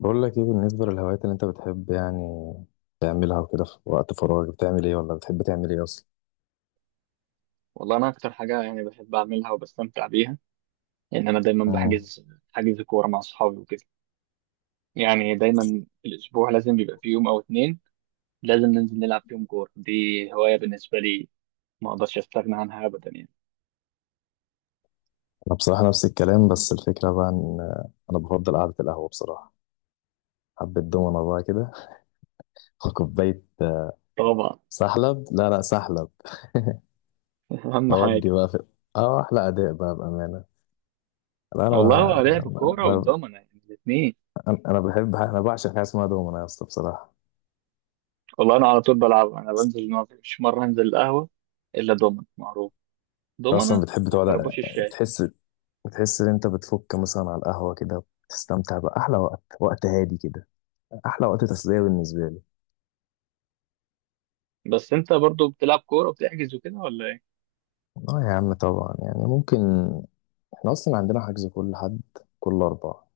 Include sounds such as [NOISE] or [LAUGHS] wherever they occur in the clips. بقول لك ايه بالنسبة للهوايات اللي انت بتحب يعني تعملها وكده في وقت فراغك؟ بتعمل ايه ولا بتحب تعمل ايه اصلا؟ والله انا اكتر حاجه يعني بحب اعملها وبستمتع بيها ان انا دايما مم. بحجز كوره مع اصحابي وكده. يعني دايما في الاسبوع لازم بيبقى في يوم او اتنين لازم ننزل نلعب فيهم كوره. دي هوايه بالنسبه لي ما اقدرش استغنى عنها ابدا يعني. انا بصراحة نفس الكلام، بس الفكرة بقى ان انا بفضل قعدة القهوة بصراحة، حبة دومنة بقى كده [LAUGHS] وكوباية طبعا. سحلب، لا لا سحلب، [LAUGHS] [LAUGHS] اهم حاجه. اودي بقى في اه احلى اداء بقى بامانه. لا، والله هو لعب الكوره انا والضمنه يعني الاثنين. انا بعشق حاجه اسمها دومنه يا اسطى بصراحه. والله انا على طول بلعب، انا بنزل ما فيش مره انزل القهوه الا ضمن معروف. أنت اصلا ضمنه بتحب تقعد، وخربوش الشاي. تحس بتحس ان انت بتفك مثلا على القهوة كده، بتستمتع بأحلى وقت هادي كده. أحلى وقت تسلية بالنسبة لي. بس انت برضو بتلعب كوره وبتحجز وكده ولا ايه؟ اه يا عم طبعا يعني ممكن، احنا أصلا عندنا حجز كل أربعة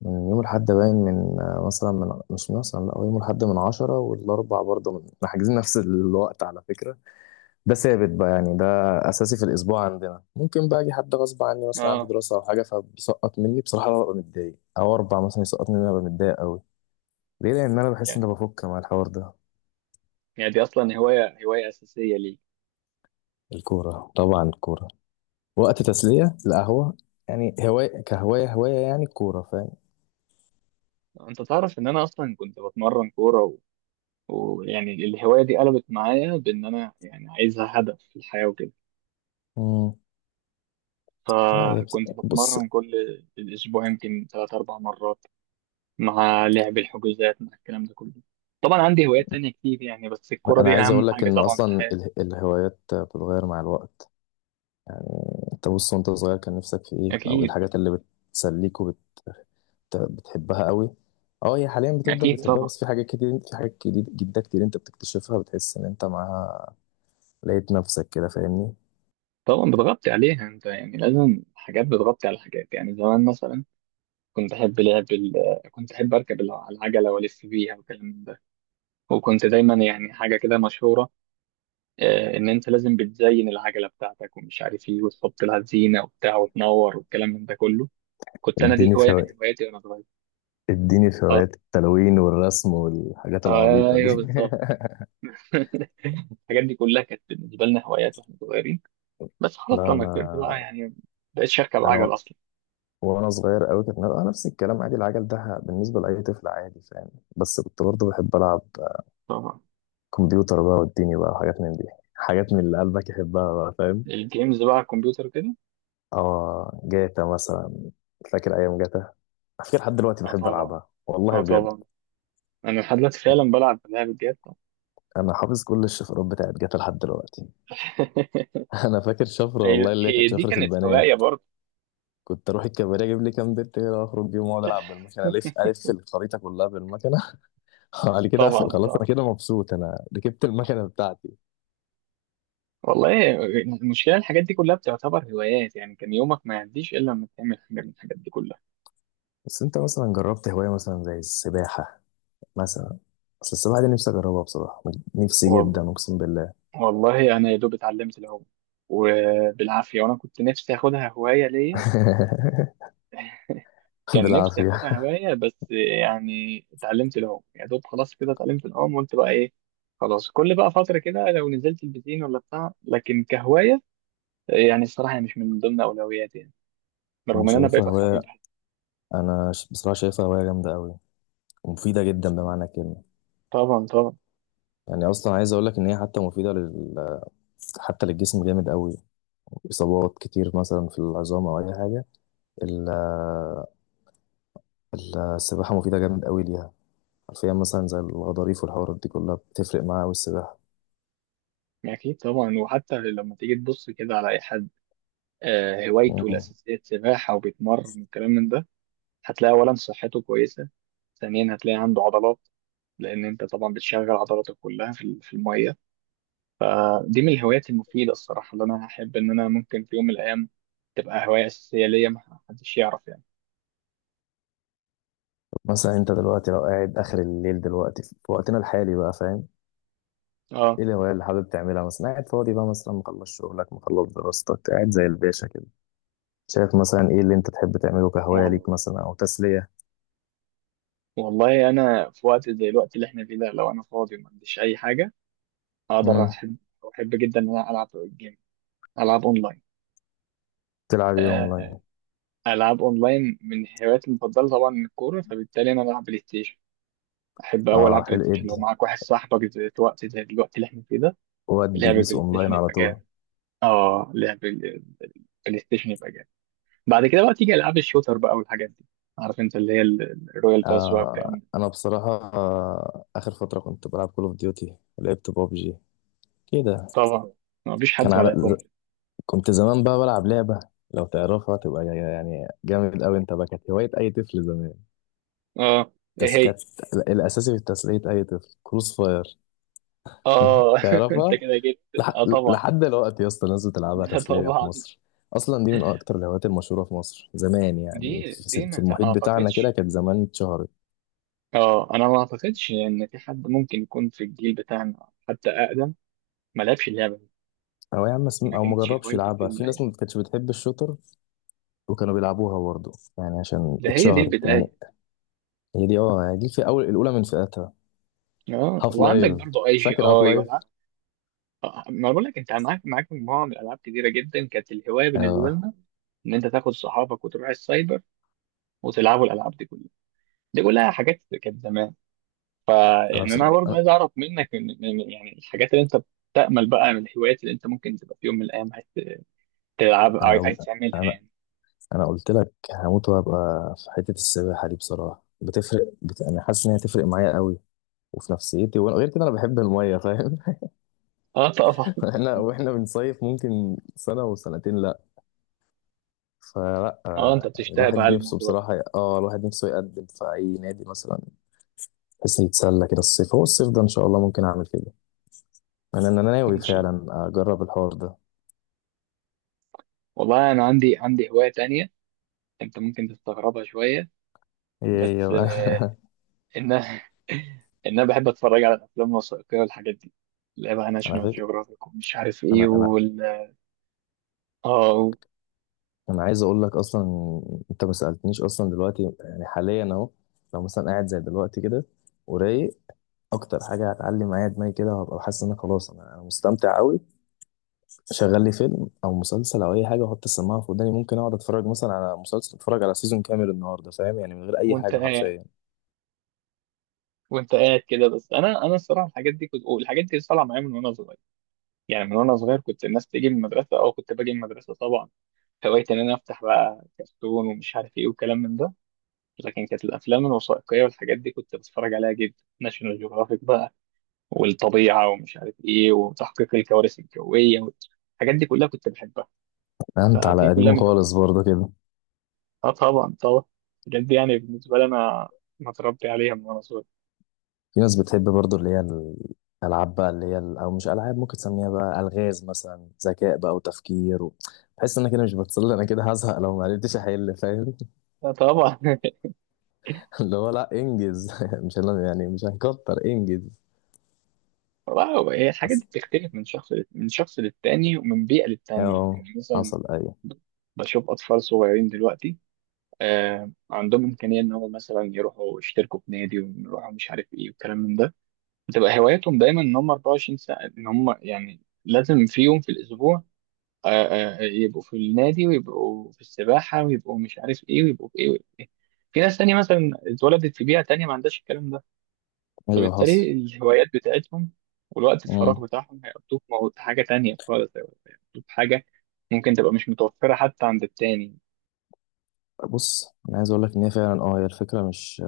من يوم الحد، باين من مثلا من مش مثلا لا، هو يوم الحد من عشرة والأربع برضه من [LAUGHS] احنا حاجزين نفس الوقت على فكرة. ده ثابت بقى يعني، ده أساسي في الأسبوع عندنا. ممكن بقى أجي حد غصب عني مثلا عندي اه، دراسة أو حاجة، فبيسقط مني، بصراحة أنا ببقى متضايق، أو أربعة مثلا يسقط مني أنا ببقى متضايق أوي. ليه؟ لأن أنا بحس إن أنا بفك مع الحوار ده. يعني دي اصلا هوايه اساسيه ليك. الكورة طبعا الكورة، وقت تسلية القهوة، يعني هواية كهواية يعني الكورة، فاهم. انت تعرف ان انا اصلا كنت بتمرن كوره و... ويعني الهوايه دي قلبت معايا بان انا يعني عايزها هدف في الحياه وكده. مم. لا، هي بص فكنت بص، بتمرن كل الاسبوع يمكن ثلاث اربع مرات مع لعب الحجوزات مع الكلام ده كله. طبعا عندي هوايات تانية كتير يعني، بس الكوره أنا دي عايز اهم أقول لك حاجه إن طبعا في أصلا الحياه. الهوايات بتتغير مع الوقت. أنت بص، وأنت صغير كان نفسك في إيه أو إيه اكيد. الحاجات اللي بتسليك وبتحبها قوي؟ أه هي حاليا بتفضل اكيد بتحبها، طبعا. بس في حاجات كتير جدا كتير أنت بتكتشفها، بتحس إن أنت معاها لقيت نفسك كده، فاهمني. طبعا بتغطي عليها انت، يعني لازم حاجات بتغطي على حاجات. يعني زمان مثلا كنت أحب لعب ال... كنت أحب أركب العجلة وألف بيها والكلام من ده. وكنت دايما يعني حاجة كده مشهورة، إن أنت لازم بتزين العجلة بتاعتك ومش عارف إيه وتحط لها زينة وبتاع وتنور والكلام من ده كله. كنت أنا دي اديني في هواية من هوايات هواياتي وأنا صغير. اديني في آه. هوايات التلوين والرسم والحاجات العبيطة دي. أيوه بالظبط. [LAUGHS] [LAUGHS] الحاجات دي كلها كانت بالنسبة لنا هوايات واحنا صغيرين. بس خلاص لا، لما كبرت بقى يعني مبقتش أركب انا عجل و- أصلا. وانا صغير قوي كانت نبقى نفس الكلام عادي، العجل ده بالنسبه لاي طفل عادي فاهم. بس كنت برضه بحب العب طبعا. كمبيوتر بقى والدنيا بقى وحاجات من دي، حاجات من اللي قلبك يحبها بقى فاهم. الجيمز بقى على الكمبيوتر كده. اه جاتا مثلا، فاكر ايام جاتا، على فكره لحد دلوقتي اه بحب طبعا. العبها والله اه بجد. طبعا. انا لحد دلوقتي فعلا بلعب الجيات. انا حافظ كل الشفرات بتاعت جاتا لحد دلوقتي. [LAUGHS] [LAUGHS] انا فاكر شفره هي والله اللي هي هي كانت دي شفره كانت هواية البنات، برضه. كنت اروح الكباريه اجيب لي كام بنت كده واخرج بيهم واقعد العب بالمكنه الف [LAUGHS] الف الخريطه كلها بالمكنه. [LAUGHS] على كده اقفل، طبعا خلاص انا طبعا. كده مبسوط، انا ركبت المكنه بتاعتي. والله المشكلة الحاجات دي كلها بتعتبر هوايات، يعني كان يومك ما يعديش إلا لما تعمل حاجة من الحاجات دي كلها. بس انت مثلا جربت هوايه مثلا زي السباحه مثلا؟ بس السباحه دي نفسي اجربها بصراحه، نفسي والله. جدا اقسم بالله. والله أنا يا دوب اتعلمت العوم، وبالعافية، وأنا كنت نفسي آخدها هواية ليا. [LAUGHS] كان نفسي بالعافيه. آخدها هواية بس. يعني اتعلمت العوم يا دوب، خلاص كده اتعلمت العوم وقلت بقى إيه، خلاص كل بقى فترة كده لو نزلت البسين ولا بتاع، لكن كهواية يعني الصراحة هي مش من ضمن أولوياتي يعني، انا رغم إن أنا شايفها ببقى هوايه، حاببها. بصراحه شايفها هوايه جامده قوي ومفيده جدا بمعنى الكلمه. طبعا طبعا. يعني اصلا عايز اقول لك ان هي حتى مفيده حتى للجسم جامد قوي. اصابات كتير مثلا في العظام او اي حاجه، ال... السباحه مفيده جامد قوي ليها، حرفيا مثلا زي الغضاريف والحوارات دي كلها بتفرق معاه والسباحة. اكيد طبعا. وحتى لما تيجي تبص كده على اي حد هوايته مم. الاساسيه سباحه وبيتمرن والكلام من ده، هتلاقي اولا صحته كويسه، ثانيا هتلاقي عنده عضلات. لان انت طبعا بتشغل عضلاتك كلها في في الميه. دي من الهوايات المفيده الصراحه اللي انا هحب ان انا ممكن في يوم من الايام تبقى هوايه اساسيه ليا. ما حدش يعرف يعني. مثلا انت دلوقتي لو قاعد اخر الليل دلوقتي في وقتنا الحالي بقى فاهم، اه. ايه الهواية اللي حابب تعملها مثلا؟ قاعد فاضي بقى مثلا، مخلص شغلك، مخلص دراستك، قاعد زي الباشا كده، شايف مثلا ايه اللي انت تحب تعمله كهواية والله. ليك مثلا او تسلية؟ والله انا في وقت زي الوقت اللي احنا فيه ده لو انا فاضي وما عنديش اي حاجه، اقدر مم. احب جدا ان انا العب جيم، العب اونلاين. تلعب ايه آه، اونلاين؟ العاب اونلاين من هواياتي المفضله. طبعا الكوره فبالتالي انا بلعب بلاي ستيشن. احب اوي اه العب بلاي حلو. ستيشن ادي لو معاك واحد صاحبك في وقت زي الوقت اللي احنا فيه ده. ودي لعب بيس بلاي اونلاين ستيشن على يبقى طول. جامد. اه لعب ال- البلاي ستيشن يبقى جامد. بعد كده بقى تيجي العاب الشوتر بقى والحاجات دي، عارف انت اللي هي الرويال باس بقى والكلام ده. انا بصراحة اخر فترة كنت بلعب كول اوف ديوتي، لعبت بابجي كده. طبعا. ما فيش كان حد ما على لعبهمش. كنت زمان بقى بلعب لعبة، لو تعرفها تبقى يعني جامد أوي أنت بقى، كانت هواية أي طفل زمان. اه. ايه بس هي؟ كانت الأساسي في تسلية أي طفل، كروس فاير. [LAUGHS] اه [LAUGHS] انت تعرفها؟ كده جيت. لح... اه طبعا. لحد دلوقتي يا اسطى الناس [LAUGHS] بتلعبها لا تسلية في طبعا. مصر. أصلا دي من أكتر الهوايات المشهورة في مصر زمان، يعني دي في ما المحيط بتاعنا كده اعتقدش. كانت زمان اتشهرت. اه انا ما اعتقدش ان في حد ممكن يكون في الجيل بتاعنا حتى اقدم ما لعبش اللعبه دي. أو يا عم ما أو كانتش مجربش هوايته في يلعبها، يوم من في ناس الايام. ما كانتش بتحب الشوتر وكانوا بيلعبوها برضه يعني، عشان ده هي دي اتشهرت يعني. البدايه. هي دي في أول، الأولى من فئتها. اه. هاف وعندك لايف، برضه اي جي فاكر هاف اي لايف. ولا؟ ما بقول لك انت، معاك مجموعه من الالعاب كتيره جدا كانت الهوايه بالنسبه اه لنا، ان انت تاخد صحابك وتروح السايبر وتلعبوا الالعاب دي كلها. دي كلها حاجات كانت زمان. انا فيعني انا بصراحة برضه انا عايز اعرف منك، يعني الحاجات اللي انت بتأمل بقى من الهوايات اللي انت ممكن تبقى في يوم من الايام عايز تلعب، انا عايز تعملها انا يعني. أنا قلت لك، هموت وهبقى في حتة السباحة دي بصراحة، بتفرق انا حاسس ان هي تفرق معايا قوي وفي نفسيتي، وانا غير كده انا بحب المية فاهم. اه. تقف. [LAUGHS] احنا واحنا بنصيف ممكن سنة وسنتين، لا، فلا، اه انت يعني بتشتاق بقى الواحد نفسه الموضوع ده. بصراحة، الواحد نفسه يقدم في اي نادي مثلا، بحيث يتسلى كده الصيف. هو الصيف ده ان شاء الله ممكن اعمل كده، انا ناوي ان شاء فعلا الله. اجرب الحوار ده. والله انا عندي هوايه تانية انت ممكن تستغربها شويه ايه ايه؟ بس، [LAUGHS] ان [LAUGHS] انا ان انا بحب اتفرج على الافلام الوثائقيه والحاجات دي، اللي هي بقى أنا ناشونال فاكر جيوغرافيك ومش عارف ايه انا انا وال... اه. و... انا عايز اقول لك اصلا، انت ما سالتنيش اصلا دلوقتي يعني حاليا اهو، لو مثلا قاعد زي دلوقتي كده ورايق، اكتر حاجه هتعلي معايا دماغي كده وهبقى حاسس ان أنا خلاص، أنا مستمتع قوي. شغل لي فيلم او مسلسل او اي حاجه واحط السماعه في وداني، ممكن اقعد اتفرج مثلا على مسلسل، اتفرج على سيزون كامل النهارده فاهم يعني، من غير اي وانت حاجه قاعد حرفيا. وانت قاعد كده. بس انا الصراحه الحاجات دي كنت، والحاجات دي طالعه معايا من وانا صغير. يعني من وانا صغير كنت الناس تيجي من المدرسه، او كنت باجي من المدرسه طبعا هوايتي ان انا افتح بقى كرتون ومش عارف ايه وكلام من ده. لكن كانت الافلام الوثائقيه والحاجات دي كنت بتفرج عليها جدا. ناشونال جيوغرافيك بقى، والطبيعه ومش عارف ايه، وتحقيق الكوارث الجويه، الحاجات دي كلها كنت بحبها. انت فدي على كلها قديمه من هواياتي. خالص برضه كده. اه طبعا طبعا. الحاجات دي يعني بالنسبه لي انا متربي عليها من وانا صغير. في ناس بتحب برضو اللي هي الألعاب بقى، اللي هي أو مش ألعاب ممكن تسميها بقى ألغاز مثلا، ذكاء بقى وتفكير. بحس إن أنا كده مش بتصل، أنا كده هزهق لو ما عرفتش أحل فاهم. اه طبعا. [LAUGHS] [LAUGHS] اللي هو لأ إنجز، [LAUGHS] مش يعني مش هنكتر إنجز. واو. هي الحاجات دي أصل، بتختلف من شخص، للتاني ومن بيئه للتانيه. أه يعني مثلا حصل، أيوه بشوف اطفال صغيرين دلوقتي عندهم امكانيه ان هم مثلا يروحوا يشتركوا في نادي، ويروحوا مش عارف ايه والكلام من ده. بتبقى هواياتهم دايما ان هم 24 ساعه ان هم، يعني لازم في يوم في الاسبوع، يبقوا في النادي، ويبقوا في السباحه، ويبقوا مش عارف ايه، ويبقوا في ايه، ويبقوا في ايه. في ناس تانية مثلا اتولدت في بيئه تانية ما عندهاش الكلام ده، أيوه فبالتالي حصل. الهوايات بتاعتهم والوقت الفراغ مم. بتاعهم هيقضوه في في حاجه تانية خالص. هيقضوه في حاجه ممكن تبقى مش متوفره حتى عند التاني. بص أنا عايز أقول لك إن هي فعلا، هي الفكرة مش،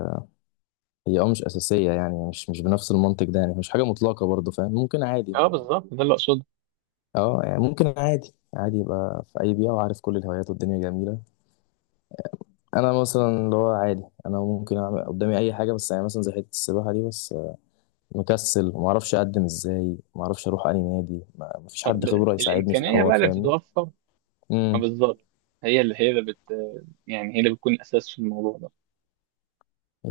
هي مش أساسية، يعني مش بنفس المنطق ده، يعني مش حاجة مطلقة برضو فاهم ممكن عادي. اه بالظبط، ده اللي اقصده. أه يعني ممكن عادي عادي يبقى في أي بيئة، وعارف كل الهوايات والدنيا جميلة. انا مثلا اللي هو عادي، انا ممكن اعمل قدامي اي حاجه، بس يعني مثلا زي حته السباحه دي بس، مكسل وما اعرفش اقدم ازاي، ما اعرفش اروح اي نادي، ما فيش حد طب خبره يساعدني في الامكانيه الحوار بقى اللي فاهمني. بتتوفر، امم بالظبط، هي اللي هي اللي بت يعني هي اللي بتكون الاساس في الموضوع ده.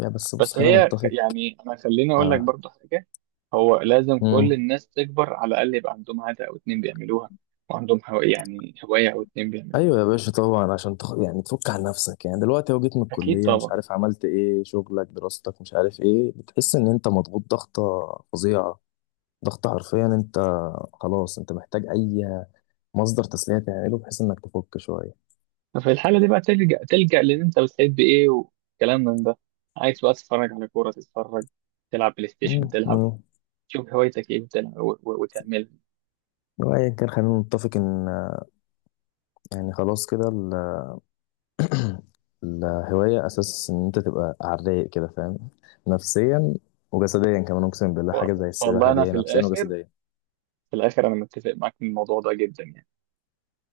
يا بس بص بس خلينا نتفق. يعني انا خليني اقول لك اه. برضه حاجه، هو لازم كل امم. الناس تكبر على الاقل يبقى عندهم عاده او اتنين بيعملوها، وعندهم هو يعني هوايه او اتنين بيعملوها. ايوه يا باشا طبعا، عشان يعني تفك عن نفسك، يعني دلوقتي اهو جيت من اكيد الكليه مش طبعا. عارف عملت ايه، شغلك دراستك مش عارف ايه، بتحس ان انت مضغوط ضغطه فظيعه، ضغط حرفيا انت، خلاص انت محتاج اي مصدر تسليه تعمله بحيث انك تفك شويه. ففي الحاله دي بقى تلجأ، لان انت بتحب ايه وكلام من ده. عايز بقى تتفرج على كوره تتفرج، تلعب بلاي ستيشن مم. تلعب، مم. شوف هوايتك ايه وتلعب وتعملها. وايا كان خلينا نتفق ان، يعني خلاص كده الهوايه اساس ان انت تبقى على الرايق كده فاهم، نفسيا. وجسديا كمان اقسم بالله، و- حاجه زي السباحه والله دي انا هي في نفسيا الاخر، وجسديا، انا متفق معاك في الموضوع ده جدا يعني.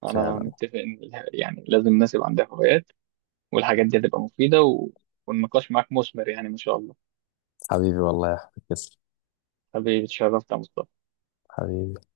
انا فعلا. متفق ان يعني لازم الناس يبقى عندها هوايات، والحاجات دي هتبقى مفيدة و... والنقاش معاك مثمر يعني، ما شاء الله. حبيبي والله يا احمد، تسلم حبيبي اتشرفت يا مصطفى. حبيبي.